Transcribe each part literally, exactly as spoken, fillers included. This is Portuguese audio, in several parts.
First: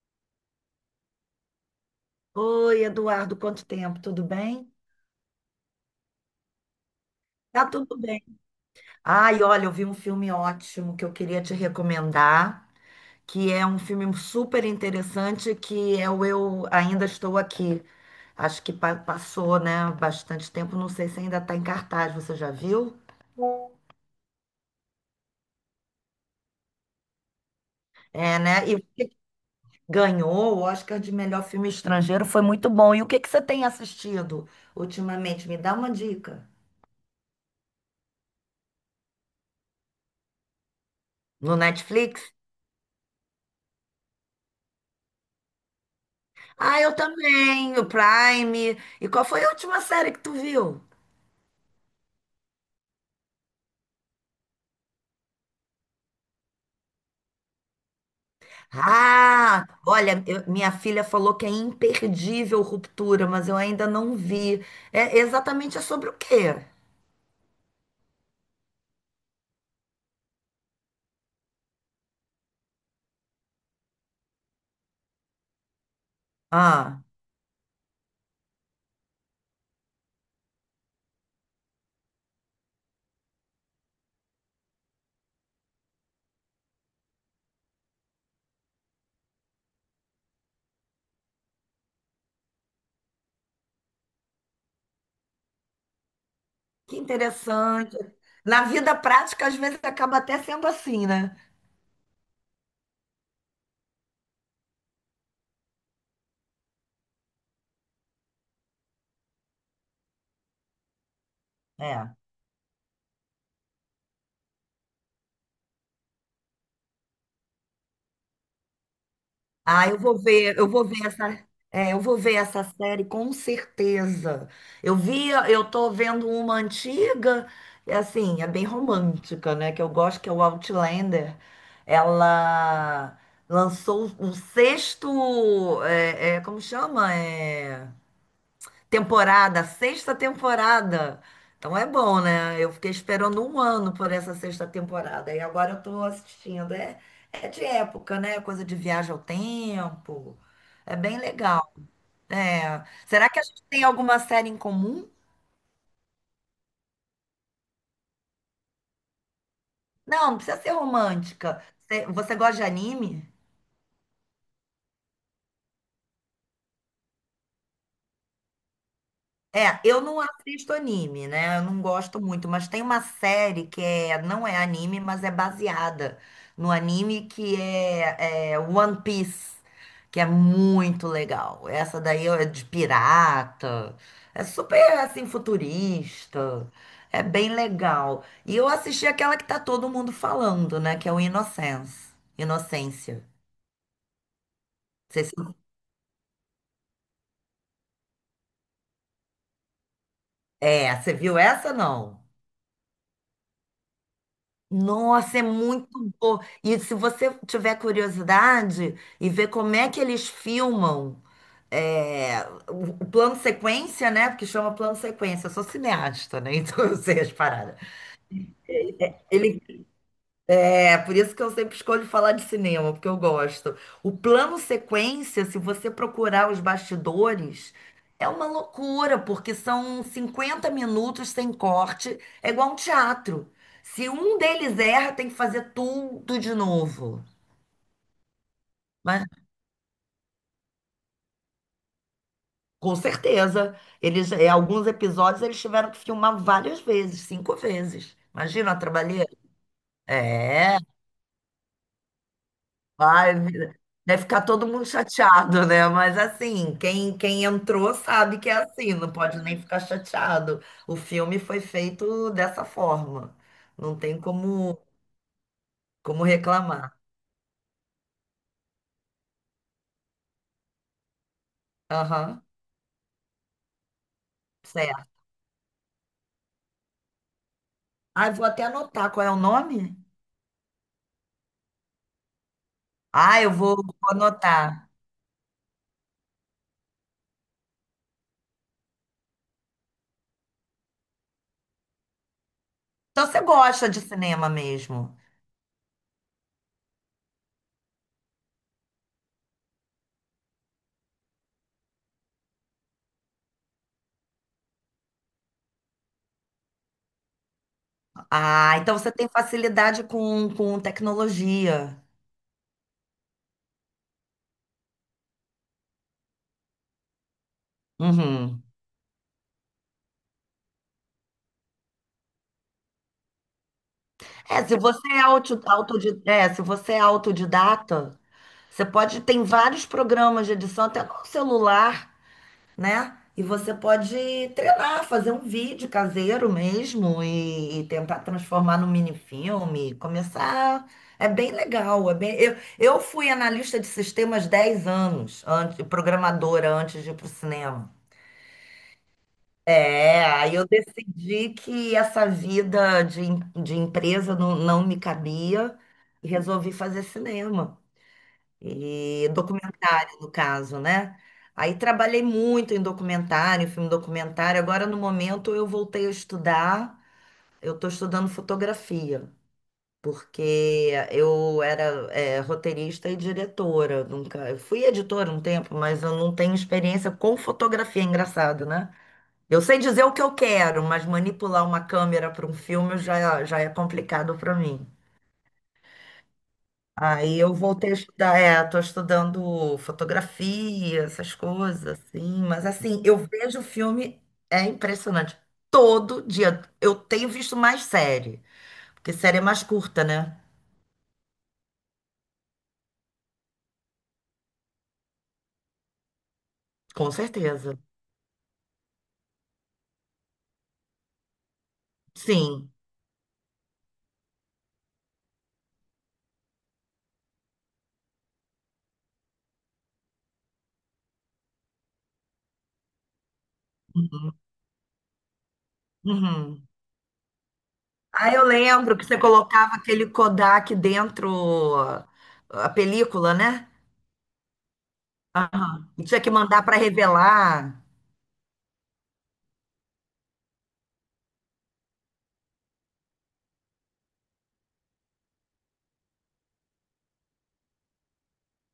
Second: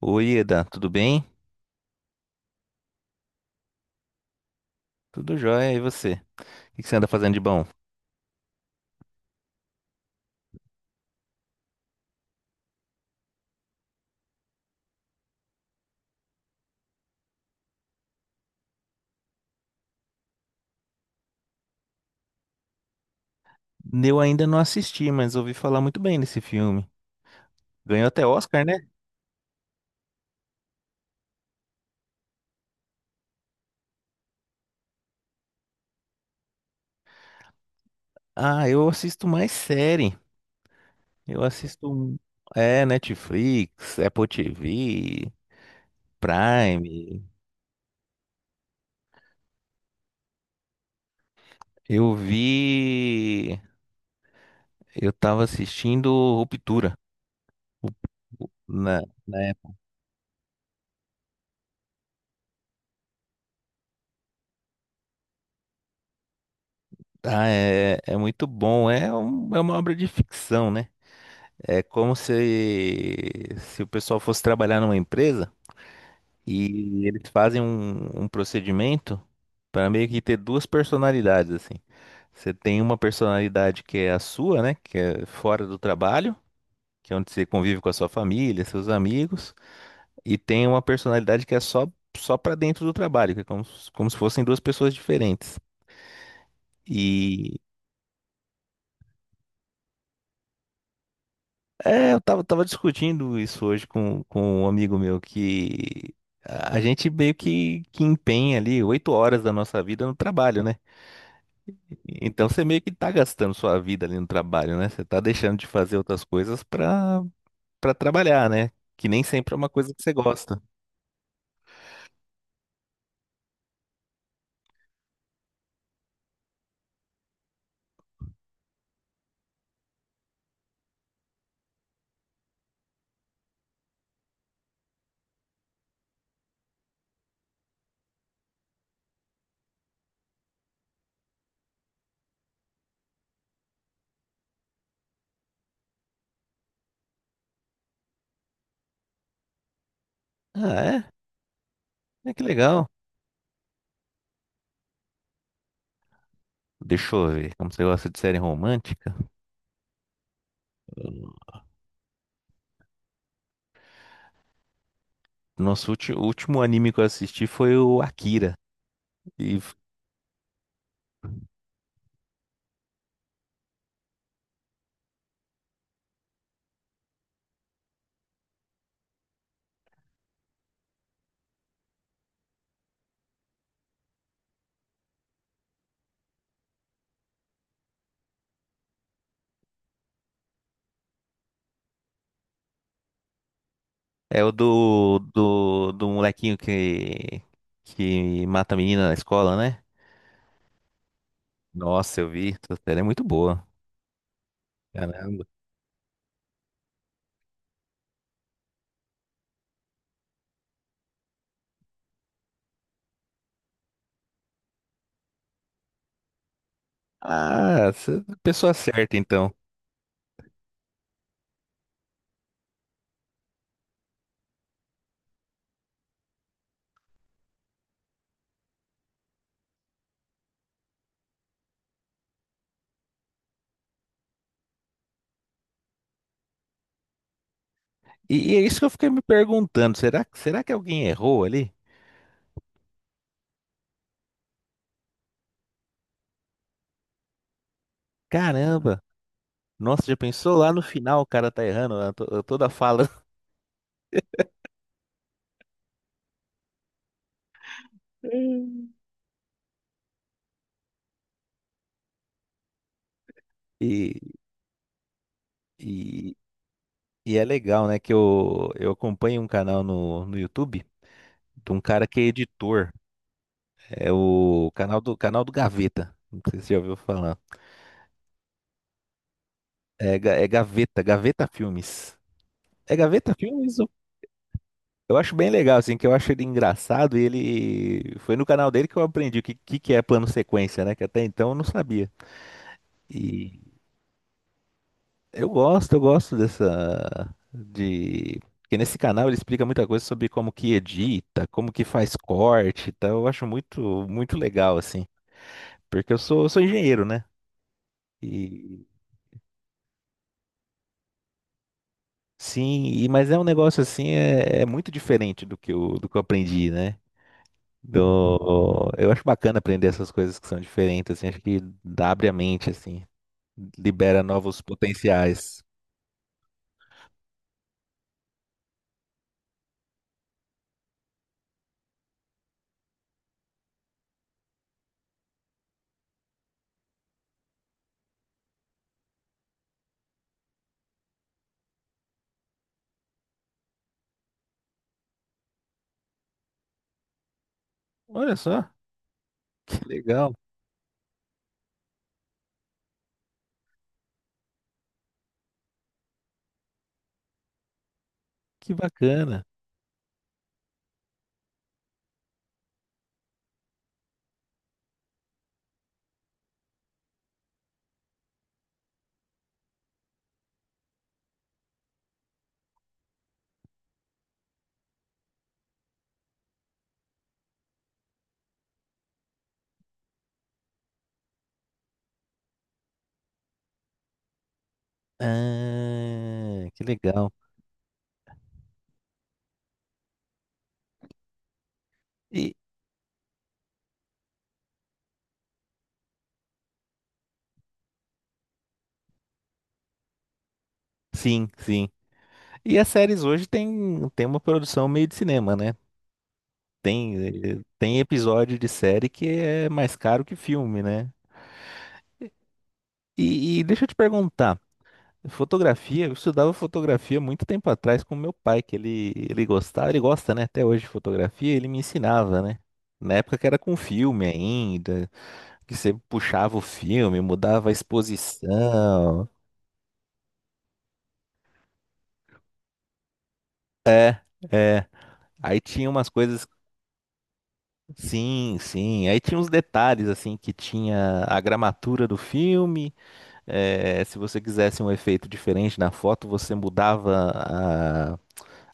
Oi, Eda, tudo bem? Oi, Eduardo, quanto tempo? Tudo bem? Tudo jóia, e você? O que que você anda fazendo de Tá bom? tudo bem. Ai, olha, eu vi um filme ótimo que eu queria te recomendar, que é um filme super interessante, que é o Eu Ainda Estou Aqui. Acho que pa- passou, né, bastante tempo, não sei se ainda está em cartaz, você já viu? Eu ainda não assisti, mas ouvi falar muito bem desse filme. Ganhou até É, Oscar, né? E né? o que que ganhou o Oscar de melhor filme estrangeiro, foi muito bom. E o que que você tem assistido ultimamente? Me dá uma dica. Ah, eu assisto mais série. Eu No assisto, um- Netflix? é, Netflix, Apple T V, Ah, eu Prime. também, o Prime. E qual foi a última série que tu viu? Eu vi, eu tava assistindo Ruptura na, na Ah, época. olha, eu- minha filha falou que é imperdível Ruptura, mas eu ainda não vi. É exatamente é sobre o quê? Ah, é, é muito bom. É, um- é uma obra de ficção, né? É como se, se o pessoal fosse trabalhar numa empresa. Ah, E eles fazem um, um procedimento para meio que ter duas personalidades, assim. Você tem uma personalidade que é a sua, né? Que é fora do trabalho, que é onde você convive com a sua família, seus amigos, e tem uma personalidade que é só só para dentro do trabalho, que é como, se- como se fossem duas pessoas diferentes. que E interessante. Na vida prática, às vezes acaba até sendo assim, né? é, eu tava, tava discutindo isso hoje com, com um amigo meu que a a gente meio que, que empenha ali oito horas da nossa vida no trabalho, né? É. Então você meio que tá gastando sua vida ali no trabalho, né? Você tá deixando de fazer outras coisas pra, pra trabalhar, né? Que nem sempre é uma Ah, coisa eu que você vou ver, gosta. eu vou ver essa, é, eu vou ver essa série com certeza. Eu via, eu tô vendo uma antiga, é assim, é bem romântica, né? Que eu gosto, que é o Outlander. Ela lançou o sexto, é, é, como chama? é. Temporada, sexta temporada. Então é bom, né? Eu fiquei esperando um ano por essa sexta temporada. E agora eu tô assistindo. É, é de época, né? Coisa de viagem ao tempo. É Ah, bem legal. é? É que É. legal. Será que a gente tem alguma série em comum? Deixa eu ver, como você gosta de série romântica? Não, não precisa ser romântica. Você você gosta de anime? Nosso ulti- o último anime que eu assisti foi o Akira. E f- É, eu não assisto anime, né? Eu não gosto muito, mas tem uma série que é, não é anime, mas é baseada no anime que é, é One Piece, que é muito legal. Essa daí é de pirata, é super assim futurista, é bem legal. E eu assisti aquela que tá todo mundo falando, né? Que é o Innocence, Inocência. Não É o do, sei se- do, do molequinho que, que mata a menina na escola, né? É, você viu essa Nossa, não? eu vi. Essa série é muito boa. Nossa, é Caramba. muito bom. E se você tiver curiosidade e ver como é que eles filmam é, o o plano sequência, né? Porque chama plano sequência, eu sou cineasta, né? Então eu sei as paradas. Ah, cê- pessoa certa, então. Ele é por isso que eu sempre escolho falar de cinema, porque eu gosto. O plano sequência, se você procurar os bastidores, é uma loucura, porque são cinquenta minutos sem corte, é igual um teatro. Se um deles erra, tem que fazer tudo de novo. E, e é isso que eu fiquei me Mas, perguntando. Será, será que alguém errou ali? com certeza, eles, é, alguns episódios eles tiveram que filmar várias vezes, cinco vezes. Imagina a Caramba. trabalheira. Nossa, já pensou lá É. no final o cara tá errando a to- a toda a fala? Vai, vira- deve ficar todo mundo chateado, né? Mas assim, quem, quem entrou sabe que é Hum. assim, não pode nem ficar chateado. O filme foi feito dessa forma. Não E, tem como, como e, reclamar. e é legal, né? Que eu, eu acompanho um canal no, no YouTube de um cara que é Aham, editor. É o canal certo. do, canal do Gaveta. Não sei se você já ouviu falar. Ah, eu vou até anotar qual é o nome. É, Ga- é Gaveta, Gaveta Filmes. É Gaveta Ah, eu vou, Filmes? Eu vou anotar. eu acho bem legal, assim, que eu acho ele engraçado e ele... Foi no canal dele que eu aprendi o que, que que é plano sequência, né? Que até então eu não sabia. Então você E gosta de cinema mesmo. eu gosto, eu gosto dessa... De... Porque nesse canal ele explica muita coisa sobre como que edita, como que faz corte e tal. Eu acho muito, muito legal, assim. Porque eu sou, eu sou engenheiro, né? Ah, então você tem facilidade com, com tecnologia. Sim, e- mas é um negócio assim, é, é muito diferente do que eu, do que eu aprendi, né? Uhum. Do, eu acho bacana aprender essas coisas que são diferentes, assim, acho que abre a mente, assim, libera novos É, se você é autodi- potenciais. autodi- é, se você é autodidata, você pode, tem vários programas de edição até no celular, né? E você pode treinar, fazer um vídeo caseiro mesmo e, e tentar transformar num minifilme, começar. É bem legal, é bem... Eu, eu fui analista de sistemas dez anos, antes, programadora antes de ir para o cinema. Olha só, que É, legal, aí eu decidi que essa vida de, em- de empresa não, não me cabia e resolvi fazer cinema. que E bacana. documentário, no caso, né? Aí trabalhei muito em documentário, filme documentário. Agora, no momento, eu voltei a estudar. Eu estou estudando fotografia, porque eu era, é, roteirista e diretora. Nunca, eu fui editora um tempo, mas eu não tenho experiência com fotografia. Engraçado, né? Eu sei dizer o que eu quero, mas manipular uma câmera para um filme já, já é complicado para mim. Ah, que legal. Aí eu voltei a estudar, é, tô estudando fotografia, essas coisas, assim, E mas assim, eu vejo filme, é impressionante. Todo dia. Eu tenho visto mais série, porque série é mais curta, né? sim, sim. E as séries hoje tem, tem uma produção meio de cinema, né? Com Tem, eh, certeza. tem episódio de série que é mais caro que filme, né? Sim. E, e deixa eu te perguntar. Fotografia, eu estudava fotografia muito tempo atrás com meu pai, que ele, ele gostava, ele gosta, né, até hoje de fotografia, ele me ensinava, né? Na época que era com filme Uhum. ainda, que você puxava o Uhum. filme, mudava a Ah, eu lembro que você exposição. colocava aquele Kodak dentro ó, a película, né? É, aí Aham. tinha E umas tinha que coisas, mandar para revelar. sim, sim, aí tinha uns detalhes assim que tinha a gramatura do filme, é, se você quisesse um efeito diferente na foto, você mudava a,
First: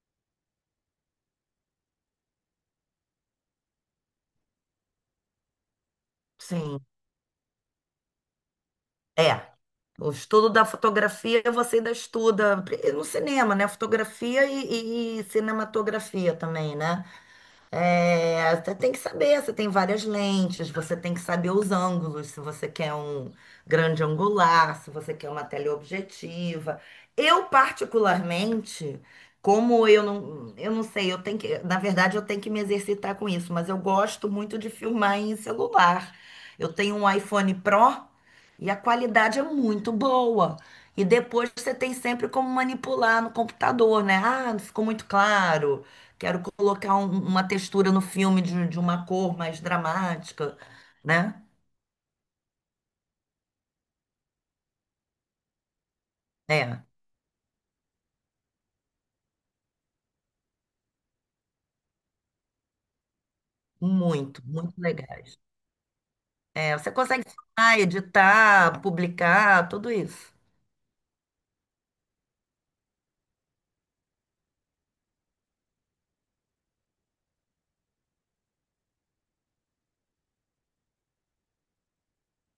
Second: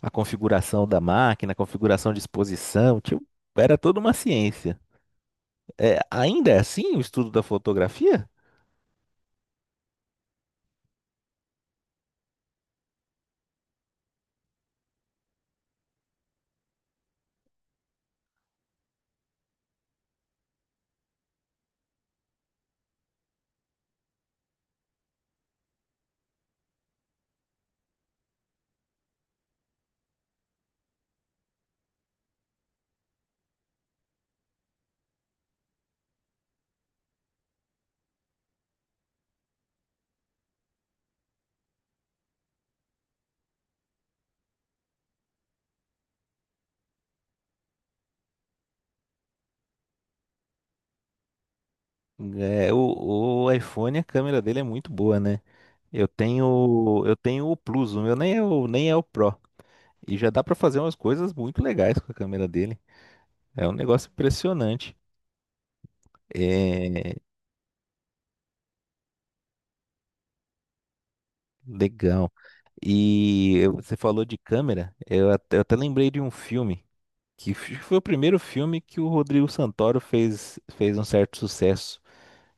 a configuração da máquina, a configuração de exposição, tipo, era toda uma ciência. É, ainda é Sim. assim o estudo da fotografia? É. O estudo da fotografia você ainda estuda pri- no cinema, né? Fotografia e, e- e cinematografia também, né? É, você tem que saber, você tem várias lentes, você tem que saber os ângulos, se você quer um grande angular, se você quer uma teleobjetiva. Eu, particularmente, como eu não, eu não sei, eu tenho que, na verdade, eu tenho que me exercitar com isso, mas eu gosto muito de filmar em celular. Eu tenho um iPhone Pro e a qualidade é muito boa. E depois você tem sempre como manipular no computador, né? Ah, não ficou muito claro. Quero colocar um- uma textura no filme de, de uma cor mais dramática, né? É, o, o iPhone, a câmera dele é muito boa, né? Eu É, tenho, eu tenho o Plus, o meu nem é o, nem é o Pro. E já dá pra fazer umas coisas muito legais com a câmera dele. É um negócio muito, muito impressionante. legais. É, você É, consegue filmar, editar, publicar, tudo isso. legal. E eu- você falou de câmera, eu até, eu até lembrei de um filme, que f- foi o primeiro filme que o Rodrigo Santoro fez, fez um certo sucesso,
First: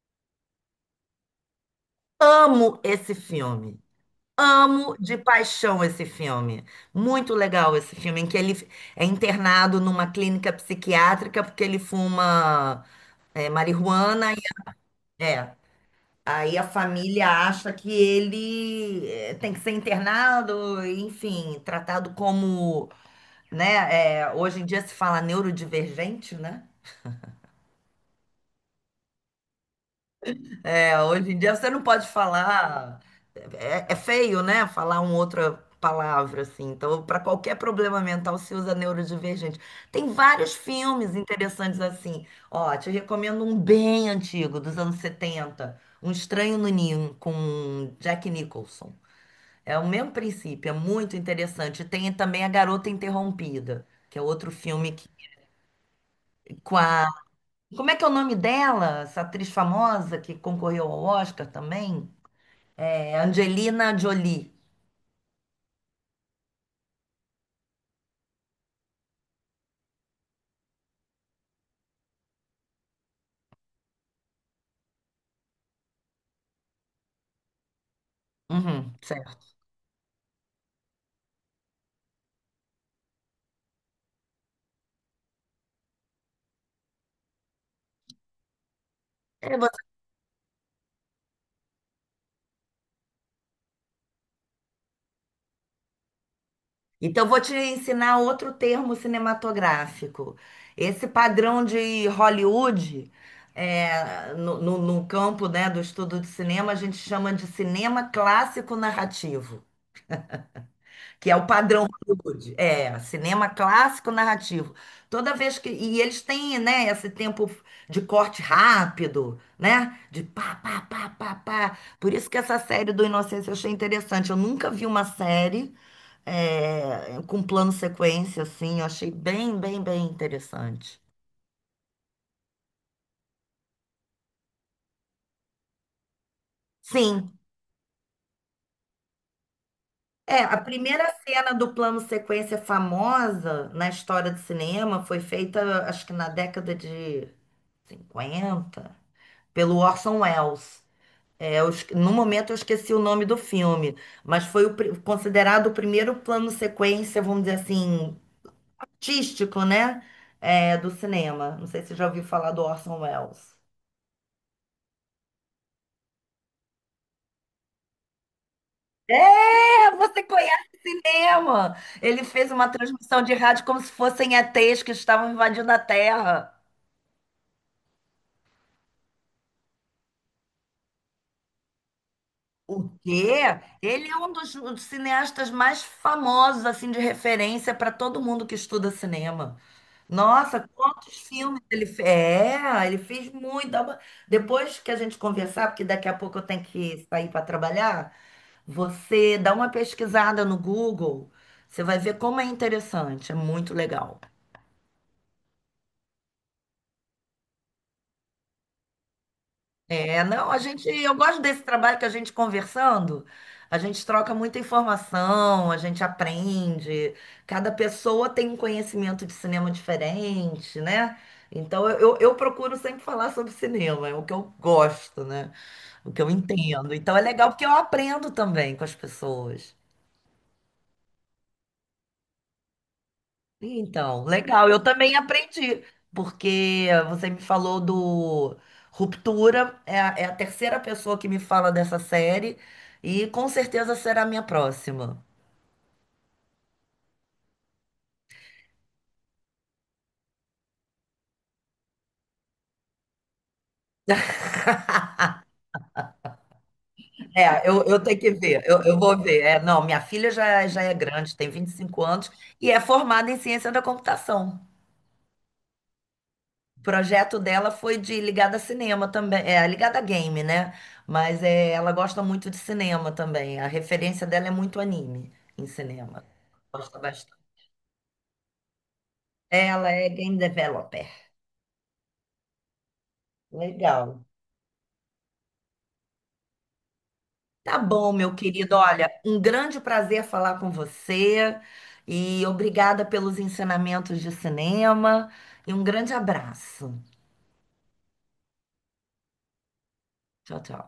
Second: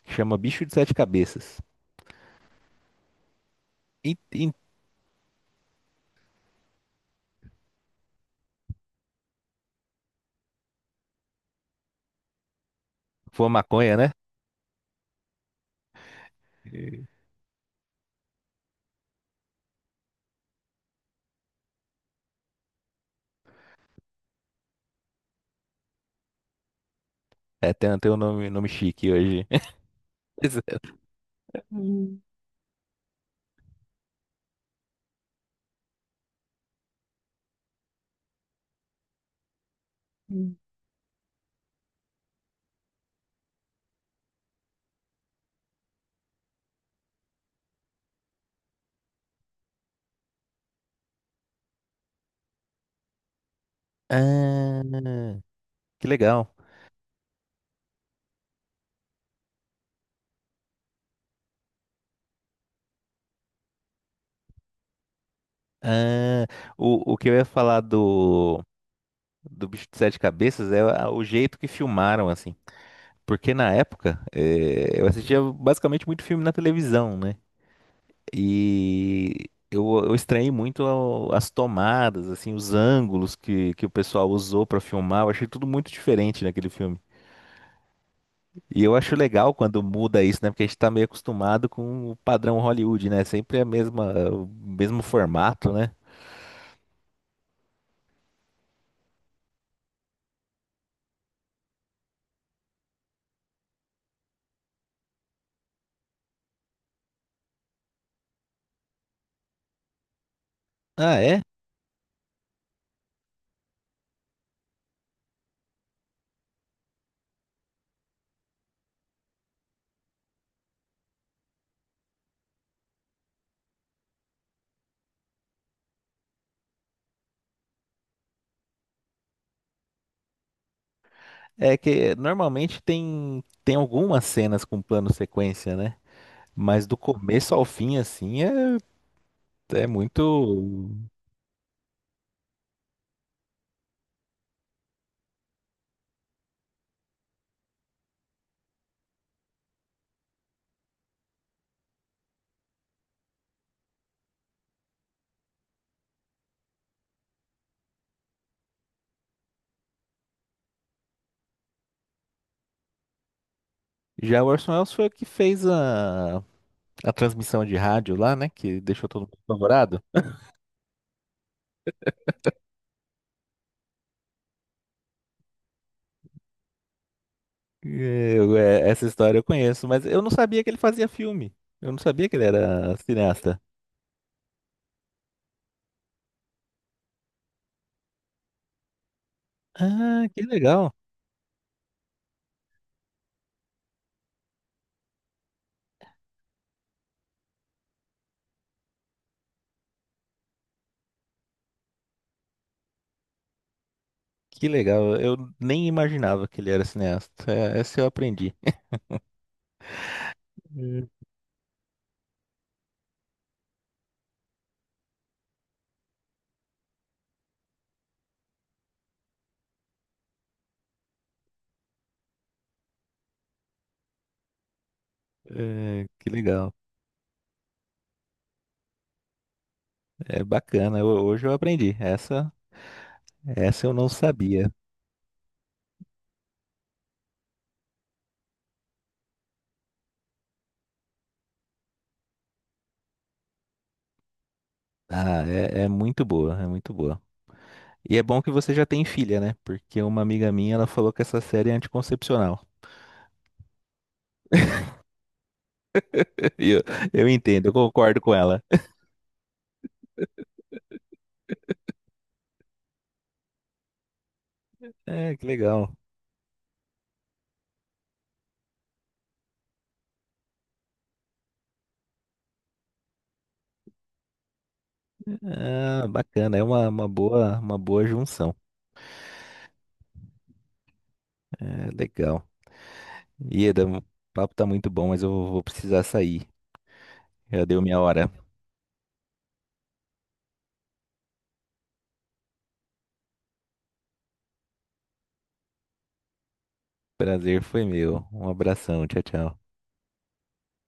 que chama Bicho de Sete Cabeças. Amo esse filme. E, e- Amo de paixão esse filme. Muito legal esse filme, em que ele é internado numa clínica psiquiátrica porque ele fuma foi é, maconha, né? marihuana. e- É. Aí a E- família acha que ele eh, tem que ser internado, enfim, tratado como, né? Eh, hoje em dia se fala neurodivergente, né? É, tem, tem um nome, nome chique hoje. Mas- É, hoje em dia você não pode Hum, falar, é, é feio, né? Falar uma outra palavra assim. Então, para qualquer problema mental se usa neurodivergente. Tem vários hum. filmes interessantes assim. Ó, te recomendo um bem antigo, dos anos setenta, Um Estranho no Ninho, com Jack Nicholson. É o mesmo princípio, é muito interessante. Tem também A Garota Interrompida, que é outro Ah, filme que- que legal. com a. Como é que é o nome dela? Essa atriz famosa que concorreu ao Oscar também? É Angelina Jolie. Ah, o, o que eu ia falar do, do Bicho de Sete Cabeças é a- o jeito que filmaram, assim. Porque na época, eh, eu assistia basicamente muito filme na televisão, né? Uhum, E certo. eu, eu estranhei muito ao- as tomadas, assim, os ângulos que, que o pessoal usou pra filmar. Eu achei tudo muito diferente naquele filme. E eu acho legal É, quando você- muda isso, né? Porque a gente tá meio acostumado com o padrão Hollywood, né? Sempre a mesma, o mesmo formato, né? Então, eu vou te ensinar outro termo cinematográfico. Esse padrão de Hollywood, é, no, no no campo, né, do estudo de cinema, a gente chama de cinema clássico narrativo. Ah, Que é é? o padrão Hollywood. É, cinema clássico narrativo. Toda vez que. E eles têm, né, esse tempo de corte rápido, né? De pá, pá, pá, pá, pá. Por isso que essa série do Inocência eu achei interessante. Eu nunca vi uma série é, com plano sequência, assim. Eu achei bem, bem, bem interessante. É que normalmente tem, tem algumas cenas com plano sequência, né? Mas do Sim. começo ao fim, assim, é, é É, a muito. primeira cena do plano sequência famosa na história do cinema foi feita, acho que na década de cinquenta pelo Orson Welles. É, eu esque- no momento eu esqueci o nome do filme, mas foi o pri- considerado o primeiro plano sequência, vamos dizer assim, artístico, né? É, do cinema. Não sei se você já ouviu falar do Orson Welles. Já o Orson Welles foi o que fez a, a transmissão de rádio lá, né? Que deixou todo mundo É, apavorado. você conhece cinema! Ele fez uma transmissão de rádio como se fossem E Ts que estavam invadindo a Terra. Eu, é, essa história eu conheço, mas eu não sabia que ele fazia filme. Eu não sabia que ele O era quê? cineasta. Ele é um dos um dos cineastas mais famosos, assim, de referência para todo mundo que estuda cinema. Ah, que Nossa, legal. quantos filmes ele fez? É, ele fez muito. Dá uma- Depois que a gente conversar, porque daqui a pouco eu tenho que sair para trabalhar, você dá uma pesquisada no Google, você vai ver como é interessante, é muito legal. Que legal. Eu nem imaginava que ele era cineasta. É, essa eu aprendi. É, não, a gente, Hum. eu gosto desse trabalho que a gente conversando, a gente troca muita informação, a gente aprende, cada pessoa tem um conhecimento de cinema diferente, né? Então eu, eu eu procuro sempre falar sobre cinema, é o que eu gosto, né? É, O que eu que legal. entendo. Então é legal porque eu aprendo também com as pessoas. É bacana. Eu- hoje eu aprendi. Essa, essa eu não Então, legal. sabia. Eu também aprendi, porque você me falou do Ruptura, é a, é a terceira pessoa que me fala dessa série, e com certeza será a minha próxima. Ah, é, é muito boa. É muito boa. E é bom que você já tem filha, né? Porque uma amiga minha, ela falou que essa série é anticoncepcional. E eu, eu entendo, É, eu eu, eu tenho concordo que com ela. ver, eu, eu vou ver. É, não, minha filha já, já é grande, tem vinte e cinco anos, e é formada em ciência da computação. É, que legal. O projeto dela foi de ligada a cinema também, é ligada a game, né? Mas é, ela gosta muito de cinema também. A referência dela é muito anime em Ah, cinema. bacana, é uma, Gosta uma bastante. boa, uma boa junção. Ela é game developer. É, legal. Ieda, o Legal. papo tá muito bom, mas eu vou precisar sair. Já Tá deu minha bom, hora. meu querido. Olha, um grande prazer falar com você e obrigada pelos ensinamentos de cinema e um grande abraço. Prazer foi meu. Um abração, tchau, tchau. Tchau, tchau.